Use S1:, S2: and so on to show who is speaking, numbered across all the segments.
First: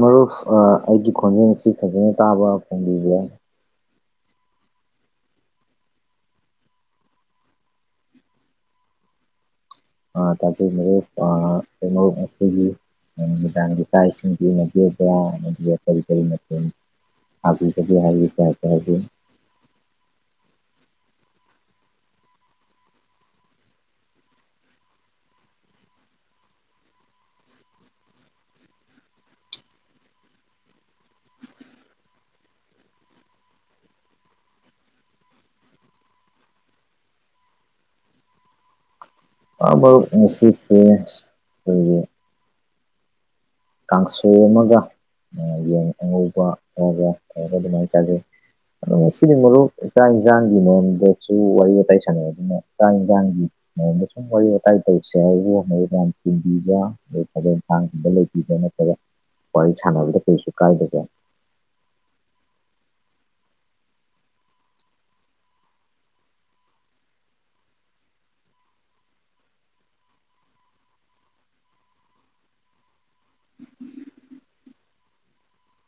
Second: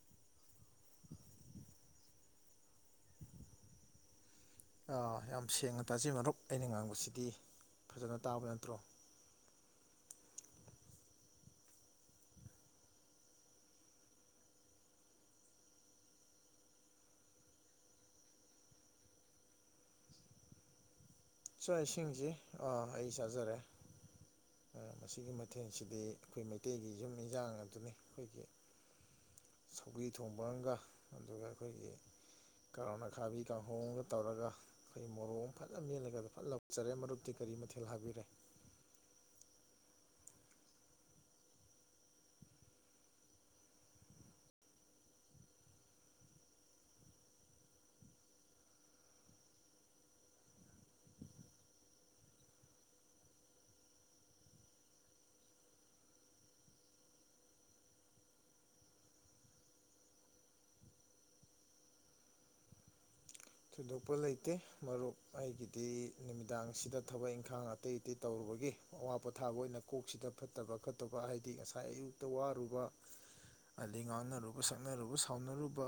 S1: ꯃꯔꯨꯞ ꯑꯩꯒꯤ ꯈꯣꯟꯖꯦꯜꯁꯤ ꯐꯖꯅ ꯇꯥꯕ ꯐꯣꯡꯕꯤꯁꯦ
S2: ꯑ ꯌꯥꯝ ꯁꯦꯡꯅ ꯇꯥꯖꯩ ꯃꯔꯨꯞ ꯑꯩꯅ ꯉꯥꯡꯕꯁꯤꯗꯤ ꯐꯖꯅ ꯇꯥꯕ ꯅꯠꯇ꯭ꯔꯣ
S1: ꯑ ꯇꯖꯩ ꯃꯒꯤ [inaudible] ꯅꯨꯃꯤꯗꯥꯡꯒꯤ ꯆꯥ ꯏꯁꯤꯡ ꯃꯗ ꯀꯔꯤ ꯀꯔꯤ ꯃꯇ ꯑꯗꯨꯕꯤ ꯍꯥꯏ ꯇ ꯇꯕꯤ [inaudible]
S2: ꯆꯥꯛ ꯏꯁꯤꯡꯁꯤ ꯑꯥ ꯑꯩ ꯆꯥꯖꯔꯦ ꯃꯁꯤꯒꯤ ꯃꯊꯦꯜꯁꯤꯗꯤ ꯑꯩꯈꯣꯏ ꯃꯩꯇꯩꯒꯤ ꯌꯨꯝ ꯏꯟꯖꯥꯡ ꯑꯗꯨꯅꯤ ꯑꯩꯈꯣꯏꯒꯤ ꯁꯧꯔꯤ ꯊꯣꯡꯕ ꯑꯃꯒ ꯑꯗꯨꯒ ꯑꯩꯈꯣꯏꯒꯤ ꯀꯔꯣꯅꯥ ꯈꯥꯕꯤ ꯀꯥꯡꯍꯣꯡꯝꯒ ꯇꯧꯔꯒ ꯑꯩꯈꯣꯏ ꯃꯣꯔꯣꯡ ꯐꯖꯅ ꯃꯦꯜꯂꯒꯗ ꯂꯆꯔꯦ ꯃꯔꯨꯞꯇꯤ ꯀꯔꯤ ꯃꯊꯦꯜ ꯍꯥꯕꯤꯔꯦ
S1: ꯑꯕꯁꯤꯦ ꯀ ꯀꯥꯡꯁꯨ ꯑꯃꯒ ꯌꯦꯟ ꯑꯉꯧꯕ ꯑꯣꯏꯔꯥ ꯑꯣꯏꯔꯥ ꯑꯗꯨꯃꯥꯏꯅ ꯇꯥꯖꯩ ꯑꯗꯨ ꯁꯤꯗꯤ ꯃꯔꯨꯞ ꯆꯥ ꯏꯟꯁꯥꯡꯒꯤ ꯃꯝꯗꯁꯨ ꯋꯥꯔꯤ ꯋꯥꯇꯥꯏ ꯁꯥꯟꯅꯩ ꯑꯗꯨꯅ ꯆꯥ ꯏꯟꯖꯥꯡꯒꯤ ꯃꯗ ꯁꯨꯝ ꯋꯥꯔꯤ ꯋꯥꯇꯥꯏ ꯇꯧꯁꯦ ꯍꯥꯏꯕꯨ ꯃ ꯃ ꯆꯤꯟꯕꯤꯕꯕ ꯗ ꯅꯠꯇ ꯋꯥꯔꯤ ꯁꯥꯟꯅꯕꯗ ꯀꯩꯁꯨ ꯀꯥꯏꯗꯒꯦ
S2: ꯊꯣꯏꯗꯣꯛꯄ ꯂꯩꯇꯦ ꯃꯔꯨꯞ ꯑꯩꯒꯤꯗꯤ ꯅꯨꯃꯤꯗꯥꯡꯁꯤꯗ ꯊꯕꯛ ꯏꯪꯈꯥꯡ ꯑꯇꯩ ꯑꯇꯩ ꯇꯧꯔꯨꯕ ꯒꯤ ꯑꯋꯥ ꯄꯣꯊꯥꯕ ꯑꯣꯏꯅ ꯀꯣꯛꯁꯤꯗ ꯐꯠꯇꯕ ꯈꯠꯇꯕ ꯍꯥꯏꯗꯤ ꯉꯁꯥꯏ ꯑꯌꯨꯛꯇ ꯋꯥꯔꯨꯕ ꯑꯗꯩ ꯉꯥꯡꯅꯔꯨꯕ ꯁꯛꯅꯔꯨꯕ ꯁꯥꯎꯅꯔꯨꯕ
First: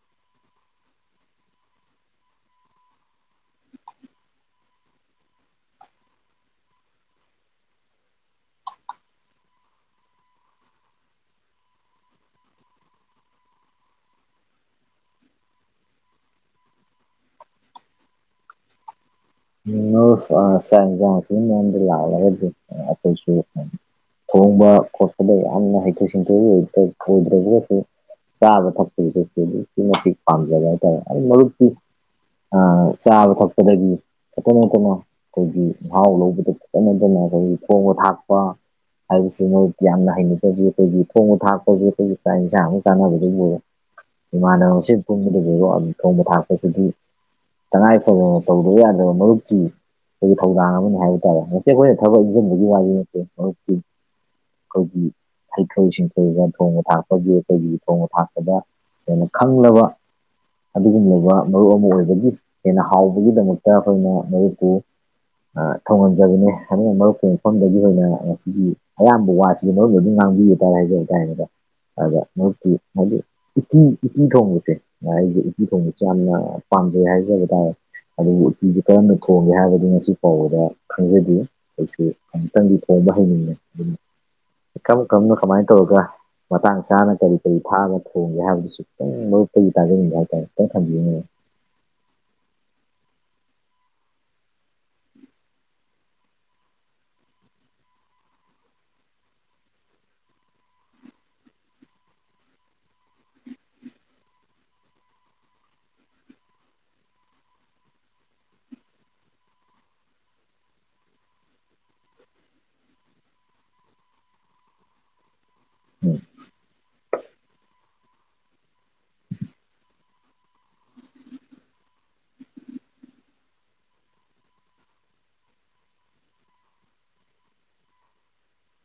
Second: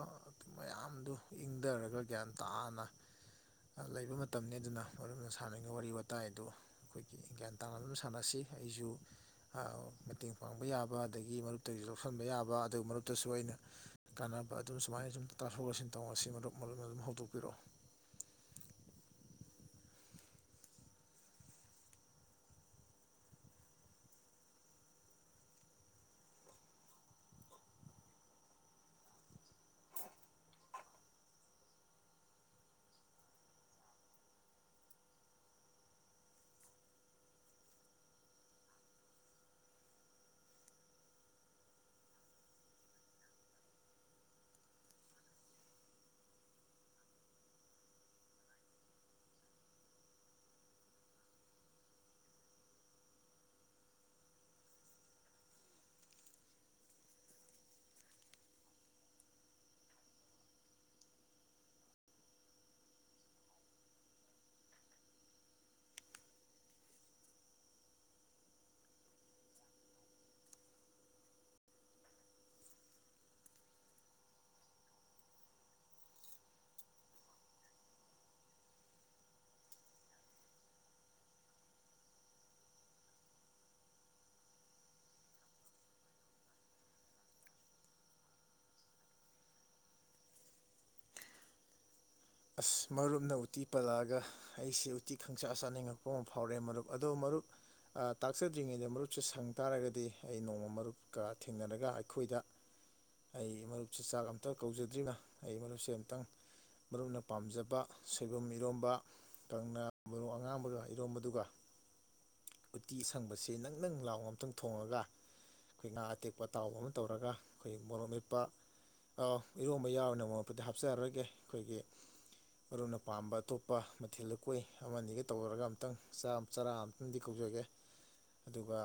S2: ꯃꯌꯥꯝꯗꯨ ꯏꯪꯊꯔꯒ ꯒ꯭ꯌꯥꯟ ꯇ ꯇꯅ ꯂꯩꯕ ꯃꯇꯝꯅꯤ ꯑꯗꯨꯅ ꯃꯔꯝꯅ ꯁꯥꯟꯅꯔꯤꯉꯩ ꯋꯥꯔꯤ ꯋꯥꯇꯥꯏ ꯑꯗꯨ ꯑꯩꯈꯣꯏꯒꯤ ꯒ꯭ꯌꯥꯟ ꯇꯥꯅ ꯑꯗꯨ ꯑꯃ ꯁꯥꯟꯅꯁꯤ ꯍꯥꯏꯁꯨꯨ ꯃꯇꯦꯡ ꯄꯥꯡꯕ ꯌꯥꯕ ꯑꯗꯒꯤ ꯃꯔꯨꯞꯇꯒꯤꯁꯨ ꯂꯧꯁꯤꯟꯕ ꯌꯥꯕ ꯑꯗꯨꯒ ꯃꯔꯨꯞꯇꯁꯨ ꯑꯩꯅ ꯀ ꯑꯗꯨꯝ ꯁꯨꯃꯥꯏꯅ ꯁꯨꯝ ꯇꯥꯊꯣꯛꯑꯁꯤꯟ ꯇꯧꯉ ꯁꯤ ꯃꯔꯨꯞ ꯃꯔꯨꯞ ꯑꯗꯨꯝ ꯍꯧꯗꯣꯛꯄꯤꯔꯛꯑꯣ
S1: ꯁꯤꯡ ꯃ ꯂꯥꯛꯈꯣꯏꯁꯨ ꯊꯣꯡꯕ ꯈꯣꯠꯄꯗ ꯌꯥꯝꯅ ꯍꯩꯊꯣꯏ ꯁꯤꯡꯊꯣꯏ ꯑꯣꯏꯗ꯭ꯔꯒꯒꯁꯨ ꯆꯥꯕ ꯊꯛꯄꯒꯤ ꯊꯄ ꯑꯗꯨꯛꯀꯤ ꯃꯇꯤꯛ ꯄꯥꯝꯖꯕ ꯍꯥꯏꯇꯥꯔꯦ ꯑꯩ ꯃꯔꯨꯞꯀꯤ ꯑꯥ ꯆꯥꯕ ꯊꯛꯄꯗꯒꯤ ꯈꯠꯇ ꯅꯠꯇꯅ ꯑꯩꯈꯣꯏꯒꯤ ꯃꯍꯥꯎ ꯂꯧꯕꯗ ꯈꯇꯅꯠꯇꯅ ꯑꯩꯈꯣꯏꯒꯤ ꯈꯣꯡꯕ ꯊꯥꯛꯄ ꯍꯥꯏꯕꯁꯤ ꯃꯣꯏ ꯌꯥꯝꯅ ꯍꯩꯅꯕꯒꯤ ꯑꯩꯈꯣꯏꯒꯤ ꯊꯣꯡꯕ ꯊꯥꯛꯄꯁꯨ ꯑꯩꯈꯣꯏꯒꯤ ꯆꯥ ꯏꯟꯁꯥꯡ ꯑꯃ ꯆꯥꯅꯕꯗꯒꯤꯕꯨꯔꯦ ꯏꯃꯥꯟꯅꯕꯁꯤ ꯄꯨꯨꯝꯕꯗꯗꯒꯤꯔꯣ ꯊꯣꯡꯕ ꯊꯥꯛꯄꯁꯤꯗꯤ ꯇꯉꯥꯏꯐꯗꯅ ꯇꯧꯗꯕ ꯌꯥꯗ ꯃꯗꯨꯈꯤ ꯑꯩꯈꯣꯏꯒꯤ ꯊꯧꯗꯥꯡ ꯑꯃ ꯍꯥꯏꯕ ꯇꯥꯔꯦ ꯉꯦ ꯑꯩꯈꯣꯏꯅ ꯊꯕꯛ ꯏꯪꯁꯤꯟꯕꯒꯤ ꯃꯥꯒꯤ ꯅꯠꯇꯦ ꯃꯔꯨꯞ ꯑꯩꯈꯣꯏꯒꯤ ꯍꯩꯊꯣꯏ ꯁꯤꯡꯊꯣꯏꯒ ꯊꯣꯡꯕ ꯊꯥꯛꯄꯒꯤ ꯑꯩꯈꯣꯏ ꯊꯣꯡꯕ ꯊꯥꯛꯄꯗ ꯍꯦꯟꯅ ꯈꯪꯂꯕ ꯑꯗꯨꯒꯨꯝꯂꯕ ꯃꯔꯨꯞ ꯑꯃ ꯑꯣꯏꯕꯒꯤ ꯍꯦꯟꯅ ꯍꯥꯎꯕꯒꯤꯗꯃꯛꯇ ꯠꯇꯅ ꯂꯩꯛꯇ ꯊꯣꯡꯍꯟꯖꯕꯅꯤ ꯍꯥꯏꯅ ꯃꯔꯨꯞꯄ ꯃꯐꯝꯗꯒꯤ ꯑꯣꯏꯅ ꯉꯁꯤꯒꯤ ꯑꯌꯥꯝꯕ ꯋꯥꯁꯤ ꯃꯔꯨꯅ ꯉ ꯇ ꯆ ꯑꯗ ꯃꯔꯤ ꯍꯥꯏꯗꯤ ꯎꯇꯤ ꯎꯇꯤ ꯊꯣꯡꯕꯁꯦ ꯑꯩꯗꯤ ꯎꯇꯤ ꯊꯣꯡꯕꯁꯦ ꯌꯥꯝꯅ ꯍꯥꯏꯖꯕ ꯇꯥꯔꯦ ꯑꯗꯨꯕꯨ ꯐꯤꯁꯦ ꯀꯔꯝꯅ ꯊꯣꯡꯒꯦ ꯍꯥꯏꯔꯒꯗꯤ ꯉꯁꯤ ꯐꯥꯎꯕꯗ ꯈꯪꯖꯗꯦ ꯑꯩꯁ ꯑꯃꯨꯛꯇꯪꯗꯤ ꯊꯣꯡꯕ ꯍꯩꯅꯤꯡꯉꯦ ꯎꯝ ꯀꯝ ꯀꯝꯅ ꯀꯃꯥꯏ ꯇꯧꯕꯒ ꯃꯇꯥꯡ ꯆꯥꯅ ꯀꯔꯤ ꯀꯔꯤ ꯊꯥꯛꯑꯒ ꯊꯣꯡꯒꯦ ꯍꯥꯏꯕꯗꯨꯁꯨ ꯈꯤꯇꯪ ꯃꯔꯨꯞꯛꯇꯒꯤ ꯇꯥꯖꯅꯤꯡꯒꯦ ꯍꯥꯏꯇꯥꯔꯦ ꯈꯤꯇꯪ ꯊꯝꯕꯤꯅꯤꯡꯉꯤ [inaudible]
S2: ꯑꯁ ꯃꯔꯨꯞꯅ ꯎꯇꯤ ꯄꯜꯂꯛꯑꯒ ꯑꯩꯁꯦ ꯎꯇꯤ ꯈꯪꯆꯆꯥ ꯆꯥꯅꯤꯡꯉꯛꯄ ꯑꯃ ꯐꯥꯎꯔꯦ ꯃꯔꯨꯞ ꯑꯗꯣ ꯃꯔꯨꯛ ꯇꯥꯛꯆꯗ꯭ꯔꯤꯉꯩꯗ ꯃꯔꯨꯞꯁꯦ ꯁꯪ ꯇꯥꯔꯒꯗꯤ ꯑꯩ ꯅꯣꯡꯃ ꯃꯔꯨꯞꯀ ꯊꯦꯡꯅꯔꯒ ꯑꯩꯈꯣꯏꯗ ꯑꯩ ꯃꯔꯨꯞꯁꯦ ꯆꯥꯛ ꯑꯝꯇ ꯀꯧꯖꯗ꯭ꯔꯤꯅ ꯑꯩ ꯃꯔꯨꯞꯁꯦ ꯑꯃꯨꯇꯪ ꯃꯔꯨꯞꯅ ꯄꯥꯝꯖꯕ ꯁꯣꯏꯕꯨꯝ ꯏꯔꯣꯝꯕ ꯀꯪꯂꯅꯥ ꯃꯔꯨ ꯑꯉꯥꯡꯕꯒ ꯏꯔꯣꯝꯕꯗꯨꯒ
S1: [inaudible]
S2: ꯎꯇꯤ ꯑꯁꯪꯕꯁꯦ ꯅꯪ ꯅꯪ ꯂꯥꯎ ꯑꯇꯪ ꯊꯣꯡꯉꯒ ꯑꯩꯈꯣꯏ ꯉꯥ
S1: ꯎꯝ
S2: ꯑꯇꯦꯛꯄ ꯑꯇꯥꯎꯕ ꯑꯃꯇꯪ ꯇꯧꯔꯒ ꯑꯩꯈꯣꯏ ꯃꯣꯔꯣꯛ ꯃꯠꯄ ꯑꯧ ꯏꯔꯣꯝꯕ ꯌꯥꯎꯔꯅꯦ ꯃꯣꯔꯣ ꯃꯠꯇ ꯍꯥꯞꯆꯔꯔꯣꯏꯒꯦ ꯑꯩꯈꯣꯏꯒꯤ ꯃꯔꯅ ꯄꯥꯝꯕ ꯑꯇꯣꯞꯄ ꯃꯊꯦꯜ ꯂꯀꯣꯏ ꯑꯃꯅꯤꯒ ꯇꯧꯔꯒ ꯑꯃꯝꯛꯇꯪ ꯆꯔꯥ ꯑꯝꯇꯪꯗꯤ ꯀ ꯑꯣꯏꯒꯦ ꯑꯗꯨꯒ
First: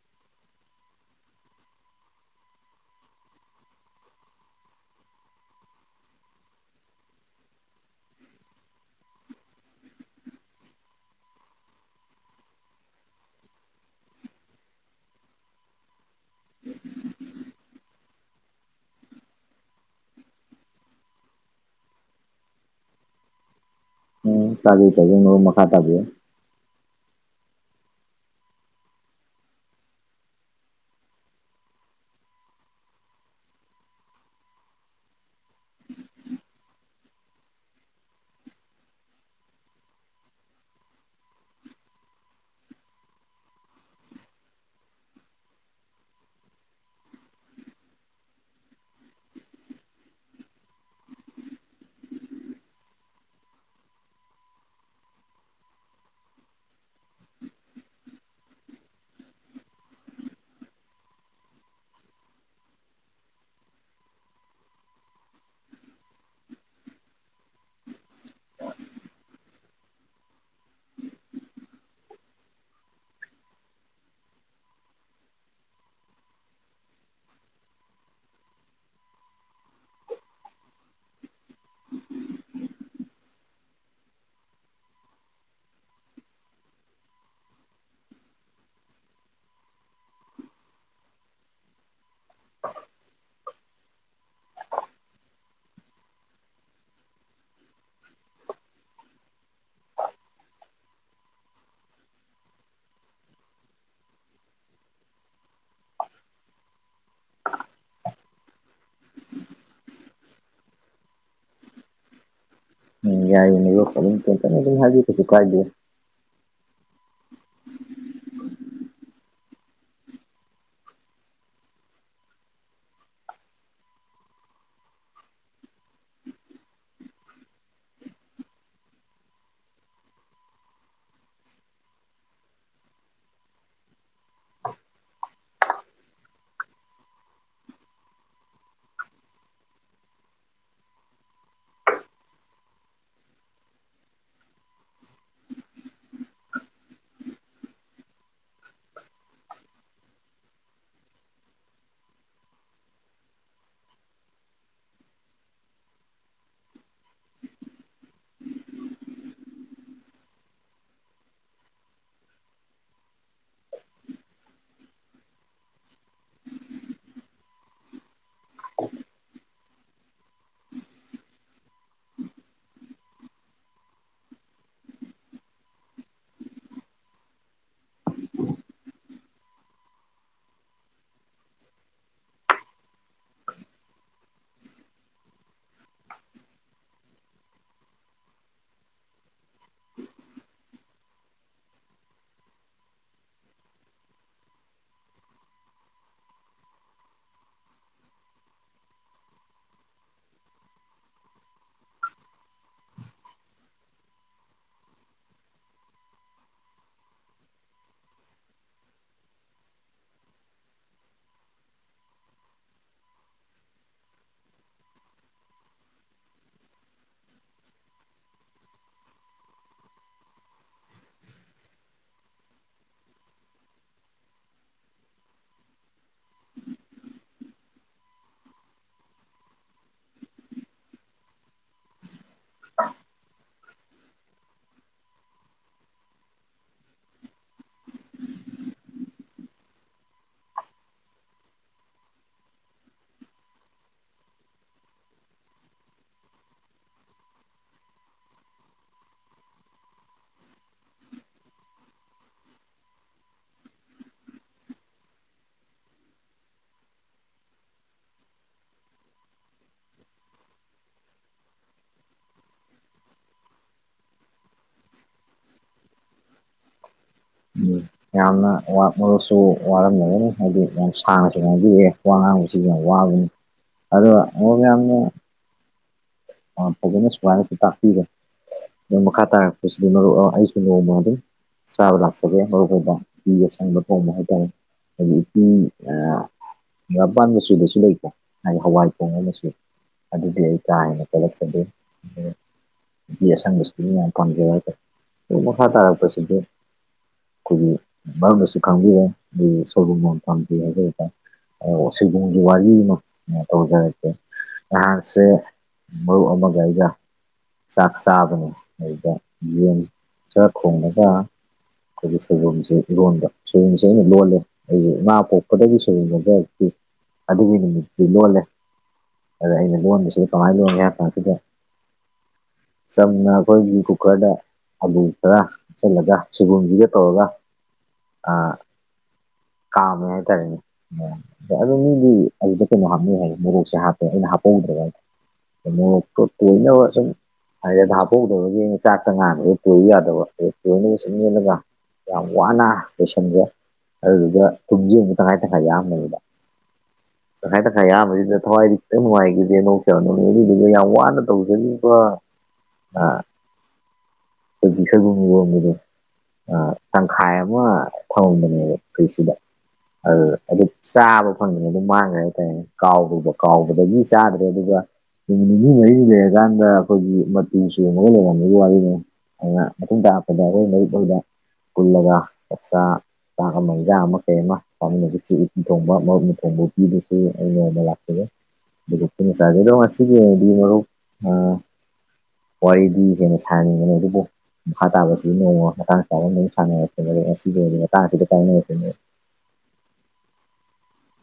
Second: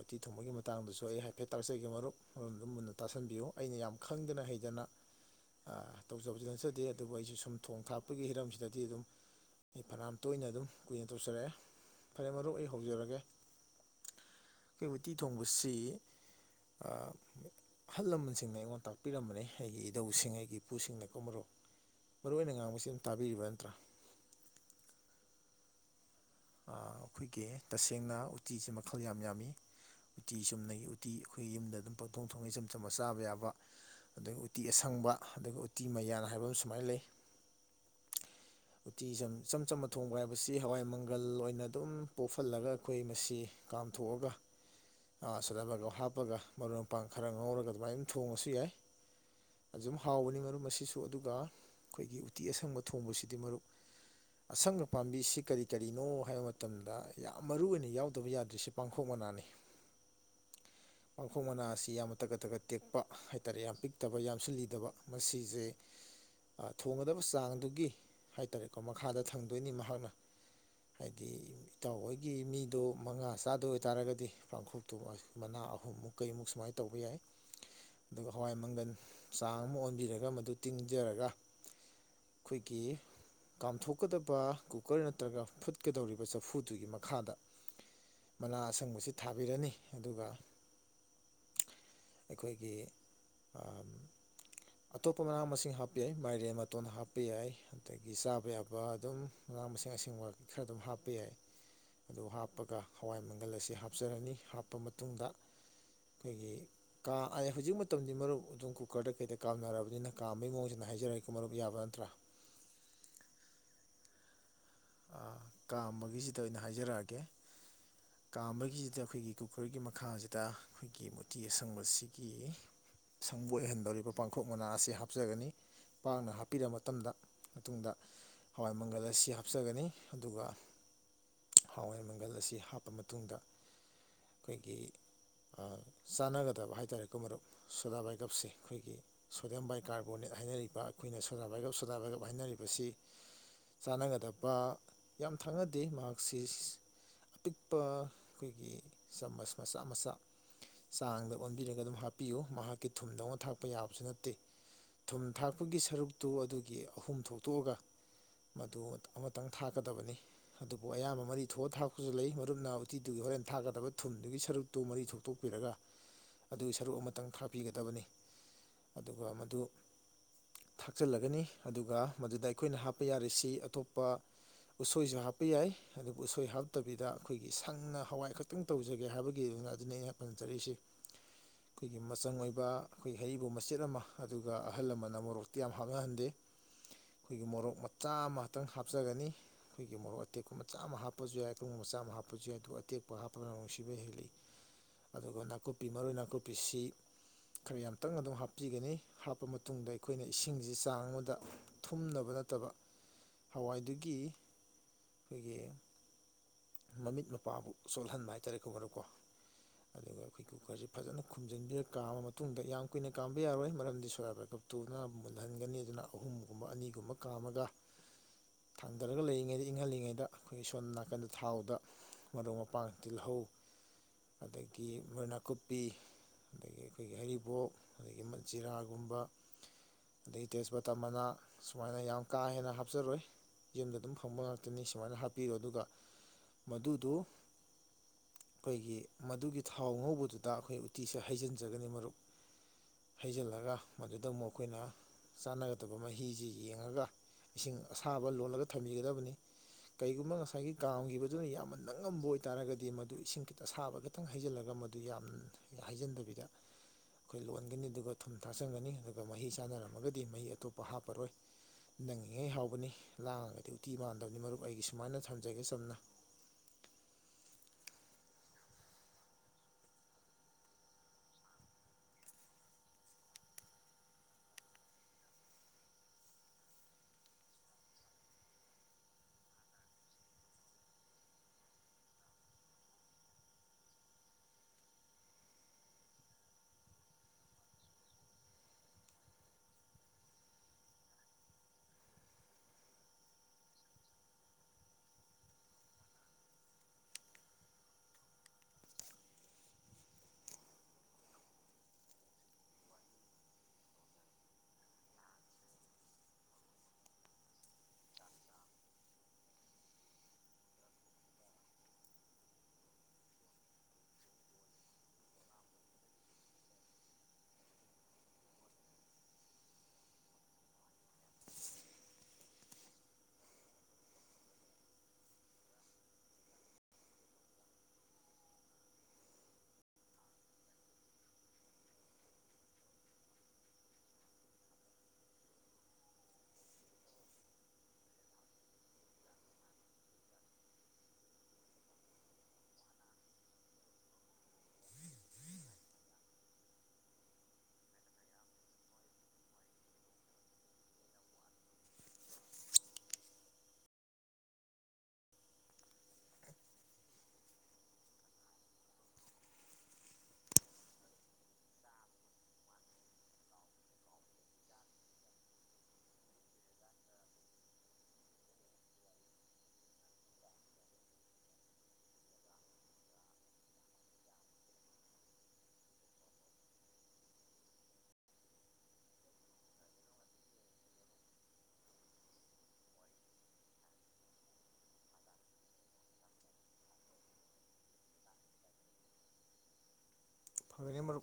S2: ꯑꯇꯤ ꯊꯨꯝꯕꯒꯤ ꯃꯇꯥꯡꯗꯨꯁꯨ ꯑꯩ ꯍꯥꯏꯐꯦꯠ ꯇꯥꯛꯆꯒꯦ ꯃꯔꯨꯞ ꯃꯔ ꯑꯗꯨꯝ ꯃꯨꯟꯅ ꯇꯥꯁꯟꯕꯤꯌꯨ ꯑꯩꯅ ꯌꯥꯝ ꯈꯪꯗꯅ ꯍꯩ ꯗꯅ
S1: [unintelligible]
S2: ꯎꯖꯕꯗꯤ ꯅꯠꯆꯗꯦ ꯑꯗꯨꯕꯨ ꯑꯩꯁꯨ ꯁꯨꯝ ꯊꯣꯡ ꯊꯥꯛꯄꯒꯤ ꯍꯤꯔꯝꯁꯤꯗꯗꯤ ꯑꯗꯨꯝ ꯑꯩ ꯐꯅꯌꯥꯝ ꯇꯣꯏꯅ ꯑꯗꯨꯝ ꯀꯨꯏꯅ ꯇꯧꯆꯔꯛꯑꯦ ꯐꯔꯦ ꯃꯔꯨꯞ ꯑꯩ ꯍꯧꯖꯔꯒꯦ ꯑꯩꯈꯣꯏ ꯎꯇꯤ ꯊꯣꯡꯕꯁꯤ ꯑꯍꯜ ꯂꯃꯟꯁꯤꯡꯅ ꯑꯩꯉꯣꯟꯗ ꯇꯥꯛꯄꯤꯔꯝꯕꯅꯤ ꯑꯩꯒꯤ ꯏꯙꯧꯁꯤꯡ ꯑꯩꯒꯤ ꯏꯄꯨꯁꯤꯡꯅ ꯀꯣ ꯃꯔꯣꯛ ꯃꯔꯨ ꯑꯣꯏꯅ ꯉꯥꯡꯕꯁꯤ ꯑꯗꯨꯝ ꯇꯥꯕꯤꯔꯤꯕꯥ ꯅꯠꯇ꯭ꯔꯥ
S1: ꯎꯝ ꯆꯒꯤ ꯇ ꯃꯈ ꯈꯥ ꯇꯥꯕꯤꯦ
S2: ꯑꯩꯈꯣꯏꯒꯤ ꯇꯁꯦꯡꯅ ꯎꯇꯤꯁꯦ ꯃꯈꯜ ꯌꯥꯝ ꯌꯥꯝꯃꯤ ꯎꯇꯤ ꯆꯨꯝꯅꯒꯤ ꯎꯇꯤ ꯑꯩꯈꯣꯏꯒꯤ ꯌꯨꯝꯗ ꯑꯗꯨꯝ ꯄꯪꯊꯣꯡ ꯊꯣꯡꯅ ꯏꯆꯝ ꯆꯝꯕ ꯆꯥꯕ ꯌꯥꯕ ꯑꯗꯒꯤ ꯎꯇꯤ ꯑꯁꯪꯕ ꯑꯗꯨꯒ ꯎꯇꯤ ꯃꯌꯥꯟ ꯍꯥꯏꯕ ꯑꯃ ꯁꯨꯃꯥꯏꯅ ꯂꯩ
S1: [unintelligible]
S2: ꯎꯇꯤꯆꯝ ꯆꯝꯝꯕ ꯊꯣꯡꯕ ꯍꯥꯏꯕꯁꯤ ꯍꯋꯥꯏꯃꯪ ꯄꯒꯜ ꯑꯣꯏꯅ ꯑꯗꯨꯝ ꯄꯣꯛꯍꯜꯂꯒ ꯑꯩꯈꯣꯏ ꯃꯁꯤ ꯀꯥꯝꯊꯣꯛꯑꯒ ꯑ ꯆꯠꯅꯕꯒ ꯍꯥꯞꯄꯒ ꯃꯔꯨꯞ ꯃꯄꯥꯡ ꯈꯔ ꯉꯧꯔꯒ ꯑꯗꯨꯃꯥꯏꯅ ꯑꯗꯨꯝ ꯊꯣꯡꯉꯁꯨ ꯌꯥꯏ ꯑꯗꯨꯝ ꯍꯥꯎꯕꯅꯤ ꯃꯔꯨꯞ ꯃꯁꯤꯁꯨ ꯑꯗꯨꯒ ꯑꯩꯈꯣꯏꯒꯤ ꯎꯇꯤ ꯑꯁꯪꯕ ꯊꯣꯡꯕꯁꯤꯗꯤ ꯃꯔꯨꯞ ꯑꯁꯪꯕ ꯄꯥꯝꯕꯤꯁꯤ ꯀꯔꯤ ꯀꯔꯤꯅꯣ ꯍꯥꯏꯕ ꯃꯇꯝꯗ ꯌꯥꯝ ꯃꯔꯨꯏ ꯑꯣꯏꯅ ꯌꯥꯎꯗꯕ ꯌꯥꯗ꯭ꯔꯤꯁꯦ ꯄꯥꯡꯈꯣꯛ ꯃꯅꯥꯅꯤ
S1: [unintelligible]
S2: ꯋꯥꯥꯡꯈꯣꯛ ꯃꯅꯥ ꯑꯁꯤ ꯌꯥꯝ ꯇꯛꯀ ꯇꯛꯀꯠ ꯇꯦꯛꯄ ꯍꯥꯏ ꯇꯥꯔꯦ ꯌꯥꯝ ꯄꯤꯛꯇꯕ ꯌꯥꯝꯁꯨ ꯂꯤꯗꯕ ꯃꯁꯤꯁꯦ ꯊꯣꯡꯒꯗꯕ ꯆꯥꯡꯗꯨꯒꯤ ꯍꯥꯏ ꯇꯔꯦꯀꯣ ꯃꯈꯥꯗ ꯊꯪꯗꯣꯏꯅꯤ ꯃꯍꯥꯛꯅ ꯍꯥꯏꯗꯤ ꯏꯇꯥꯎ ꯍꯣꯏꯒꯤ ꯃꯤꯗꯣ ꯃꯉꯥ ꯆꯥꯗ ꯑꯣꯏꯇꯥꯔꯒꯗꯤ ꯄꯥꯡꯈꯣꯛꯇꯨ ꯃꯅꯥ ꯊꯥ ꯑꯍꯨꯝꯃꯨꯛ ꯀꯩꯃꯨꯛ ꯁꯨꯃꯥꯏꯅ ꯇꯧꯕ ꯌꯥꯏ ꯑꯗꯨꯒ ꯍꯋꯥꯏ ꯃꯪꯒꯜ ꯆꯥꯡ ꯑꯃ ꯑꯣꯟꯕꯤꯔꯒ ꯃꯗꯨ ꯇꯤꯡꯖꯔꯒ ꯑꯩꯈꯣꯏꯒꯤ ꯀꯥꯝꯊꯣꯛꯀꯗꯕ ꯀꯨꯀꯔꯅ ꯅꯠꯇ꯭ꯔꯒ ꯐꯨꯠꯀꯗꯧꯔꯤꯕ ꯆꯐꯨꯗꯨꯒꯤ ꯃꯈꯥꯗ ꯃꯅꯥ ꯑꯁꯪꯕꯁꯤ ꯊꯥꯕꯤꯔꯅꯤ ꯑꯗꯨꯒ ꯑꯩꯈꯣꯏꯒꯤ ꯑꯇꯣꯞꯄ ꯃꯅꯥ ꯃꯁꯤꯡ ꯍꯥꯞꯄ ꯌꯥꯏ ꯃꯥꯏꯔꯦ ꯃꯇꯣꯟ ꯍꯥꯞꯄ ꯌꯥꯏ ꯑꯗꯒꯤ ꯆꯥꯕ ꯌꯥꯕ ꯑꯗꯨꯝ ꯃꯅꯥ ꯃꯁꯤꯡ ꯑꯁꯦꯡꯕ ꯈꯔ ꯑꯗꯨꯝ ꯍꯥꯞꯄ ꯌꯥꯏ ꯑꯗꯨ ꯍꯥꯞꯄꯒ ꯍꯋꯥꯏ ꯃꯪꯒꯜ ꯑꯁꯤꯦ ꯍꯥꯞꯆꯔꯅꯤ ꯍꯥꯞꯄ ꯃꯇꯨꯡꯗ ꯑꯩꯈꯣꯏꯒꯤ ꯀꯥ ꯍꯧꯖꯤꯛ ꯃꯇꯝꯗꯤ ꯃꯔꯨꯞ ꯑꯗꯨꯝ ꯀꯨꯀꯔꯗ ꯀꯩꯗ ꯀꯥꯝꯅꯔꯕꯅꯤꯅ ꯀꯥꯝꯕꯩ ꯃꯑꯣꯡꯁꯤꯅ ꯍꯥꯏꯖꯔꯛꯦꯀꯣ ꯃꯔꯨꯞ ꯌꯥꯕ ꯅꯠꯇ꯭ꯔꯥ
S1: ꯎꯝ ꯌꯥꯏꯕ ꯍꯥꯏꯕꯤ ꯀꯩꯁꯨ ꯀꯥꯏꯗ
S2: ꯑꯗ ꯑꯣꯏꯅ ꯍꯥꯏꯖꯔꯛꯑꯒꯦ ꯀꯥꯝꯕꯒꯤꯁꯤꯗ ꯑꯩꯈꯣꯏꯒꯤ ꯀꯨꯀꯔꯒꯤ ꯃꯈꯥꯁꯤꯗ ꯑꯩꯈꯣꯏꯒꯤ ꯃꯣꯇꯤ ꯑꯁꯪꯕꯁꯤꯒꯤ ꯁꯪꯕꯣꯏ ꯑꯣꯏꯍꯟꯗꯧꯔꯤꯕ ꯄꯥꯡꯈꯣꯛ ꯃꯅꯥ ꯑꯁꯤ ꯍꯥꯞꯆꯒꯅꯤ ꯄꯥꯛꯅ ꯍꯥꯞꯄꯤꯔ ꯃꯇꯝꯗ ꯃꯇꯨꯡꯗ ꯍꯋꯥꯏ ꯃꯪꯒꯜ ꯑꯁꯤ ꯍꯥꯞꯆꯒꯅꯤ ꯑꯗꯨꯒ ꯍꯋꯥꯏ ꯃꯪꯒꯜ ꯑꯁꯤ ꯍꯥꯞꯄ ꯃꯇꯨꯡꯗ ꯑꯩꯈꯣꯏꯒꯤ ꯆꯥꯟꯅꯒꯗꯕ ꯍꯥꯏꯇꯥꯔꯦꯀꯣ ꯃꯔꯨꯞ ꯁꯣꯗꯥ ꯕꯥꯏꯒꯞꯁꯦ ꯑꯩꯈꯣꯏꯒꯤ ꯁꯣꯗꯤꯌꯝ ꯕꯥꯏꯀꯥꯔꯕꯣꯅꯦꯠ ꯍꯥꯏꯅꯔꯤꯕ ꯑꯩꯈꯣꯏꯅ ꯁꯣꯗꯥ ꯕꯥꯏꯒꯞ ꯁꯣꯗꯥ ꯕꯥꯏꯒꯞ ꯄ ꯌꯥꯝ ꯊꯥꯡꯅꯗꯦ ꯃꯍꯥꯛꯁꯤ ꯑꯄꯤꯛꯄ ꯑꯩꯈꯣꯏꯒꯤ ꯆꯃꯁ ꯃꯆꯥ ꯃꯆꯥ ꯆꯥꯡꯗ ꯑꯣꯟꯕꯤꯔꯒ ꯑꯗꯨꯝ ꯍꯥꯞꯄꯤꯌꯨ ꯃꯍꯥꯛꯀꯤ ꯊꯨꯝꯗꯧꯅ ꯊꯥꯛꯄ ꯌꯥꯕꯁꯨ ꯅꯠꯇꯦ ꯊꯨꯝ ꯊꯥꯛꯄꯒꯤ ꯁꯔꯨꯛꯇꯨ ꯑꯗꯨꯒꯤ ꯑꯍꯨꯝ ꯊꯣꯛꯇꯣꯛꯑꯒ ꯃꯗꯨ ꯈꯤꯇꯪ ꯊꯥꯛꯀꯗꯕꯅꯤ ꯑꯗꯨꯕꯨ ꯑꯌꯥꯝꯕ ꯃꯔꯤ ꯊꯣꯛꯑ ꯊꯥꯛꯄꯁꯨ ꯂꯩ ꯃꯔꯨꯞꯅ ꯎꯇꯤꯗꯨꯒꯤ ꯍꯣꯔꯦꯟ ꯊꯥꯛꯀꯗꯕ ꯊꯨꯝꯗꯨꯒꯤ ꯑꯗꯨꯒꯤ ꯁꯔꯨꯛꯇꯨ ꯃꯔꯤ ꯊꯣꯛꯇꯣꯛꯄꯤꯔꯒ ꯑꯗꯨꯒꯤ ꯁꯔꯨꯛ ꯑꯃꯇꯪ ꯈꯥꯞꯄꯤꯒꯗꯕꯅꯤ ꯑꯗꯨꯒ ꯃꯗꯨ ꯊꯥꯛꯆꯤꯜꯂꯒꯅꯤ ꯑꯗꯨꯒ ꯃꯗꯨꯗ ꯑꯩꯈꯣꯏꯅ ꯍꯥꯞꯄ ꯌꯥꯔꯤꯁꯤ ꯑꯇꯣꯞꯄ ꯎꯁꯣꯏꯁꯨ ꯍꯥꯞꯄ ꯌꯥꯏ ꯑꯗꯨꯕꯨ ꯎꯁꯣꯏ ꯍꯥꯞꯇꯕꯤꯗ ꯑꯩꯈꯣꯏꯒꯤ ꯁꯪꯅ ꯍꯋꯥꯏ ꯈꯛꯇꯪ ꯇꯧꯖꯒꯦ ꯍꯥꯏꯕꯒꯤ ꯑꯗꯨꯅꯤ ꯑꯩꯩꯅꯥꯛ ꯄꯟꯖꯔꯛꯏꯁꯤ ꯑꯩꯈꯣꯏꯒꯤ ꯃꯆꯪ ꯑꯣꯏꯕ ꯑꯩꯈꯣꯏꯒꯤ ꯍꯩꯔꯤꯕꯨ ꯃꯆꯦꯠ ꯑꯃ ꯑꯗꯨꯒ ꯑꯍꯜ ꯂꯃꯟꯅ ꯃꯣꯔꯣꯛꯇꯤ ꯌꯥꯝ ꯍꯥꯞꯅꯍꯟꯗꯦ
S1: [unintelligible]
S2: ꯈꯣꯏꯒꯤ ꯃꯣꯔꯣꯛ ꯃꯆꯥ ꯑꯃ ꯇꯪ ꯍꯥꯞꯆꯒꯅꯤ ꯑꯈꯣꯏꯒꯤ ꯃꯔꯣꯛ ꯑꯇꯦꯛꯄ ꯃꯆꯥ ꯑꯃ ꯍꯥꯞꯄꯁꯨ ꯌꯥꯏ ꯀꯥꯡꯕ ꯃꯆꯥ ꯑꯃ ꯍꯥꯞꯄꯁꯨ ꯌꯥꯏ ꯑꯗꯨ ꯑꯇꯦꯛꯄ ꯍꯥꯞꯄꯅ ꯅꯨꯡꯁꯤꯕ ꯍꯦꯜꯂꯤ ꯑꯗꯨꯒ ꯅꯥꯀꯨꯞꯄꯤ ꯃꯔꯣꯏ ꯅꯥꯀꯨꯞꯄꯤꯁꯤ ꯈꯔ ꯌꯥꯝ ꯇꯪꯅ ꯑꯗꯨꯝ ꯍꯥꯞꯄꯤꯒꯅꯤ ꯍꯥꯞꯄ ꯃꯇꯨꯡꯗ ꯑꯩꯈꯣꯏꯅ ꯏꯁꯤꯡꯁꯤ ꯆꯥꯡ ꯑꯃꯗ ꯊꯨꯝꯅꯕ ꯅꯠꯇꯕ
S1: [unintelligible]
S2: ꯍꯋꯥꯏꯗꯨꯒꯤ ꯈꯣꯏꯒꯤ ꯃꯃꯤꯠ ꯃꯄꯥꯕꯨ ꯁꯣꯜꯍꯟꯕ ꯍꯥꯏꯇꯥꯔꯦ ꯀꯧꯕꯅꯨꯀꯣ ꯑꯗꯨꯒ ꯑꯩꯈꯣꯏ ꯀꯨꯀꯔꯁꯤ ꯐꯖꯅ ꯈꯨꯝꯖꯤꯟꯕꯤꯔ ꯀꯥꯝꯃ ꯃꯇꯨꯡꯗ ꯌꯥꯝ ꯀꯨꯏꯅ ꯀꯥꯝꯕꯕ ꯌꯥꯔꯣꯏ ꯃꯔꯝꯗꯤ ꯁꫭꯌꯥ ꯕꯦꯀꯞ ꯇꯨꯅ ꯃꯨꯟꯍꯟꯒꯅꯤ ꯑꯗꯨꯅ ꯑꯍꯨꯝꯒꯨꯝꯕ ꯑꯅꯤꯒꯨꯝꯕ ꯀꯥꯝꯑꯒ ꯊꯥꯡꯗꯔꯒ ꯂꯩꯔꯤꯉꯩꯗ ꯏꯪꯍꯜꯂꯤꯉꯩꯗ ꯑꯩꯈꯣꯏꯒꯤ ꯁꯣꯝ ꯅꯥꯀꯟꯗ ꯊꯥꯎꯗ ꯃꯔꯨꯞ ꯃꯄꯥꯡ ꯇꯤꯜꯍꯧ ꯑꯗꯒꯤ ꯃꯣꯏ ꯅꯥꯀꯨꯞꯄꯤ ꯑꯗꯒꯤ ꯑꯩꯈꯣꯏꯒꯤ ꯍꯩꯔꯤꯕꯣꯞ ꯑꯗꯒꯤ ꯃ ꯖꯤꯔꯥꯒꯨꯝꯕ ꯑꯗꯒꯤ ꯇꯦꯖꯄꯇꯥ ꯃꯅꯥ ꯁꯨꯃꯥꯏꯅ ꯌꯥꯝ ꯀꯥ ꯍꯦꯟꯅ ꯍꯥꯞꯆꯔꯣꯏ ꯌꯨꯝꯗ ꯑꯗꯨꯝ ꯐꯪꯕ ꯉꯥꯛꯇꯅꯤ ꯁꯨꯃꯥꯏꯅ ꯍꯥꯞꯄꯤꯔꯣ ꯑꯗꯨꯒ ꯃꯗꯨꯗꯨ ꯑꯩꯈꯣꯏꯒꯤ ꯃꯗꯨꯒꯤ ꯊꯥꯎ ꯉꯧꯕꯗꯨꯗ ꯑꯩꯈꯣꯏ ꯎꯇꯤꯁꯦ ꯍꯩꯖꯤꯟꯖꯒꯅꯤ ꯃꯔꯨꯞ꯫ ꯍꯩꯖꯤꯜꯂꯒ ꯃꯗꯨꯗ ꯑꯃꯨꯛ ꯑꯈꯣꯏꯅ ꯆꯥꯅꯒꯗꯕ ꯃꯍꯤꯁꯤ ꯌꯦꯡꯑꯒ ꯏꯁꯤꯡ ꯑꯁꯥꯕ ꯂꯣꯜꯂꯒ ꯊꯝꯕꯤꯒꯗꯕꯅꯤ꯫ ꯀꯩꯒꯨꯝꯕ ꯉꯁꯥꯏꯒꯤ ꯀꯥꯝꯈꯤꯕꯗꯨꯅ ꯌꯥꯝꯅ ꯅꯪꯉꯝꯕ ꯑꯣꯏꯇꯥꯔꯒꯗꯤ ꯃꯗꯨ ꯏꯁꯤꯡ ꯈꯤ ꯑꯁꯥꯕ ꯈꯤꯇꯪ ꯍꯩꯖꯤꯜꯂꯒ ꯃꯗꯨ ꯌꯥꯝ ꯍꯥꯏꯖꯟꯗꯕꯤꯗ ꯑꯩꯈꯣꯏ ꯂꯣꯟꯒꯅꯤ ꯑꯗꯨꯒ ꯊꯨꯝ ꯊꯥꯖꯟꯒꯅꯤ ꯑꯗꯨꯒ ꯃꯍꯤ ꯆꯥꯅꯔꯝꯃꯒꯗꯤ ꯃꯍꯤ ꯑꯇꯣꯞꯄ ꯍꯥꯞꯑꯔꯣꯏ꯫ ꯅꯪꯉꯉꯩ ꯍꯥꯎꯕꯅꯤ ꯂꯥꯡꯉꯒꯗꯤ ꯎꯇꯤ ꯃꯥꯟꯗꯕꯅꯤ ꯃꯔꯨꯞ ꯑꯩꯒꯤ ꯁꯨꯃꯥꯏꯅ ꯊꯝ ꯖꯒꯦ ꯁꯝꯅ
S1: ꯎꯝ ꯌꯥꯝꯅ ꯋꯥꯠꯅꯁꯨ ꯋꯥꯠꯔꯝꯒꯅꯤ ꯍꯥꯏꯗꯤ ꯌꯥꯝ ꯁꯥꯡꯅꯁꯨꯗꯤ ꯋꯥ ꯌꯥꯝ ꯋꯥꯕꯅꯤ ꯑꯗꯨꯒ ꯑꯃ ꯃꯌꯥꯝꯅ ꯑ ꯐꯖꯅ ꯁꯨꯃꯥꯏꯅꯁꯨ ꯇꯥꯛꯄꯤꯔꯦ‌꯫ ꯎꯝ ꯃꯈꯥ ꯇꯥꯔꯛꯄꯁꯤꯗꯤ ꯃꯔꯨꯞ ꯑꯩꯁꯨ ꯅꯣꯡꯃ ꯑꯗꯨꯝ ꯆꯥꯕ ꯂꯥꯛꯆꯒꯦ ꯍꯧꯔꯛ ꯐꯥꯎꯕ ꯎꯇꯤ ꯑꯁꯪꯕ ꯊꯣꯡꯕ ꯍꯥꯏꯇꯥꯔꯦ꯫ [inaudible] ꯃꯄꯥꯟ ꯃꯆꯨꯒꯁꯨ ꯂꯩꯀꯣ ꯍꯥꯏꯗꯤ ꯍꯋꯥꯏ ꯊꯣꯡꯕ ꯃꯆꯨ ꯑꯗꯨꯗꯤ ꯑꯩ ꯀꯥꯏꯅ꯫ [inaudible] ꯎꯇꯤ ꯑꯁꯪꯕꯁꯤ ꯃꯤꯅꯌꯥꯝ ꯄꯥꯞꯖꯩ ꯍꯥꯏꯇꯥꯔꯦ ꯃꯈꯥ ꯇꯥꯔꯛꯄꯁꯤꯗꯤ ꯑꯩꯈꯣꯏꯒꯤ ꯃꯔꯨꯞꯅꯁꯨ ꯈꯪꯕꯤꯔꯦ꯫ [inaudible] ꯑ ꯁꯤꯒꯨꯝꯒꯤ ꯋꯥꯔꯤꯃ ꯇꯧꯖꯔꯛꯀꯦ ꯅꯍꯥꯟꯁꯦ ꯃꯔꯨꯞ ꯑꯃꯒ ꯑꯩꯒ ꯆꯥꯛ ꯆꯥꯕꯅꯦ ꯑꯗꯨꯗ ꯌꯦꯟ ꯆꯥꯛ ꯊꫭꯡꯑꯒꯥ ꯑꯩꯈꯣꯏꯒꯤ ꯁꯣꯏꯕꯨꯝꯁꯦ ꯏꯔꯣꯟꯕ ꯁꯣꯏꯕꯨꯝꯁꯦ ꯑꯩꯅ ꯂꯣꯜꯂꯦ ꯑꯩꯒꯤ ꯏꯃꯥ ꯄꯣꯛꯄꯗꯒꯤ ꯁꯣꯏꯕꯨꯝꯗꯨꯒꯛꯇꯤ꯫ ꯑꯗꯨꯒꯤ ꯅꯨꯃꯤꯠꯇꯨ ꯂꯣꯜꯂꯦ ꯑꯗꫭ ꯑꯩꯅ ꯂꯣꯟꯕꯁꯤꯗ ꯀꯃꯥꯏꯅ ꯂꯣꯜ ꯁꯤꯗ ꯆꯝꯅ ꯑꯩꯈꯣꯏꯒꯤ ꯀꯨꯀꯔꯗ ꯑꯂꯨ ꯈꯔ ꯍꯥꯞꯆꯜꯂꯒ ꯁꯣꯏꯕꯨꯝꯁꯤꯒ ꯇꯧꯔꯒ ꯑꯥ [unintelligible] ꯀꯥꯝꯃꯦ ꯍꯥꯏꯇꯥꯔꯦꯅꯦ ꯑ ꯑꯗꯨꯣ ꯃꯤꯗꯤ ꯑꯩꯗ ꯀꯩꯅꯣ ꯍꯥꯞꯅꯤ ꯍꯥꯏꯦ ꯃꯣꯔꯣꯛꯁꯦ ꯍꯥꯞꯄꯦ ꯑꯩꯅ ꯍꯥꯞꯄꯧꯗ꯭ꯔꯦ꯫ [unintelligible] ꯍꯥꯏꯗꯤ ꯑꯗ ꯍꯥꯞꯄꯧꯗꯕꯒꯤ ꯆꯥꯛꯇ ꯉꯥ ꯔꯦ ꯇꯣꯏ ꯌꯥꯗꯕ꯫ [inaudible] ꯌꯥꯝ ꯋꯥꯅ ꯂꯣꯏꯁꯟꯁꯦ ꯑꯗꯨꯗꯨꯒ ꯊꯨꯝ ꯌꯦꯡꯕ ꯇꯪꯉꯥꯏ ꯇꯈꯥꯏ ꯌꯥꯝꯕꯅꯤꯗ꯫ ꯇꯪꯈꯥꯏ ꯇꯪꯈꯥꯏ ꯌꯥꯝꯕꯁꯤꯗ ꯊꯋꯥꯏꯗꯤ ꯈꯤꯇꯪ ꯅꯨꯡꯉꯥꯏꯈꯤꯗꯦ꯫ [unintelligible] ꯑꯗꯨꯗꯨꯒ ꯌꯥꯝ ꯋꯥꯅ ꯇꯧꯖꯒꯤꯕꯥ ꯑꯥ ꯄꯁꯒꯉꯕ ꯃꯗꯨ ꯇꯪꯈꯥꯏ ꯑꯃ ꯊꯕꯅꯦꯕ ꯐ꯭ꯔꯤꯁꯤꯗ ꯑꯗꯨ ꯑꯗꯨ ꯆꯥꯕ ꯐꯪꯗꯅꯦ ꯑꯗꯨꯝ ꯃꯥꯡꯈ꯭ꯔꯦ ꯍꯥꯏꯇꯥꯔꯦꯅꯦ ꯀꯥꯎꯕ ꯀꯥꯎꯕꯗꯒꯤ ꯆꯥꯗ꯭ꯔꯦ ꯑꯗꯨꯒ ꯅꯨꯃꯤꯠ ꯅꯤꯅꯤ ꯃꯔꯤꯅꯤ ꯂꯩꯔꯀꯥꯟꯗ ꯑꯩꯈꯣꯏꯒꯤ ꯃꯇꯨ ꯁꯦꯝꯃꯒ ꯂꯩꯔꯝꯕꯒꯤ ꯋꯥꯔꯤꯅꯦ ꯑꯗꯨꯩꯅ ꯃꯇꯨꯡ ꯇꯥꯔꯛꯄꯗ ꯑꯩꯈꯣꯏ ꯃꯔꯤ ꯐꯥꯎꯗ ꯀꯨꯜꯂꯒ ꯆꯥꯛꯆꯥ ꯆꯥꯛ ꯑꯃ ꯃꯖ ꯑꯃ ꯀꯩ ꯑꯃ ꯐ ꯎ ꯊꯣꯡꯕ ꯃꯔꯨꯞꯨ ꯊꯣꯡꯕ ꯄꯤꯗꯨꯁꯨ ꯑꯩ ꯅꯣꯡꯃ ꯂꯥꯛꯆꯒꯦ ꯆꯗꯁꯤꯒꯤꯗꯤ ꯃꯔ ꯋꯥꯔꯤꯗꯤ ꯍꯦꯟꯅ ꯁꯥꯅꯤꯡꯕꯅꯤ ꯑꯗꯨꯕꯨ ꯃꯈꯥ ꯇꯥꯕꯁꯤꯒꯤ ꯅꯣꯡꯃ ꯃꯇ ꯑꯗꯨꯝ ꯁꯥꯟꯅꯔ ꯉ ꯑꯁꯤꯒꯤ ꯃꯇꯥꯁꯤꯗ ꯀꯥꯏꯅꯔꯅꯦ [unintelligible]
S2: ꯐꯅꯤ ꯃꯔ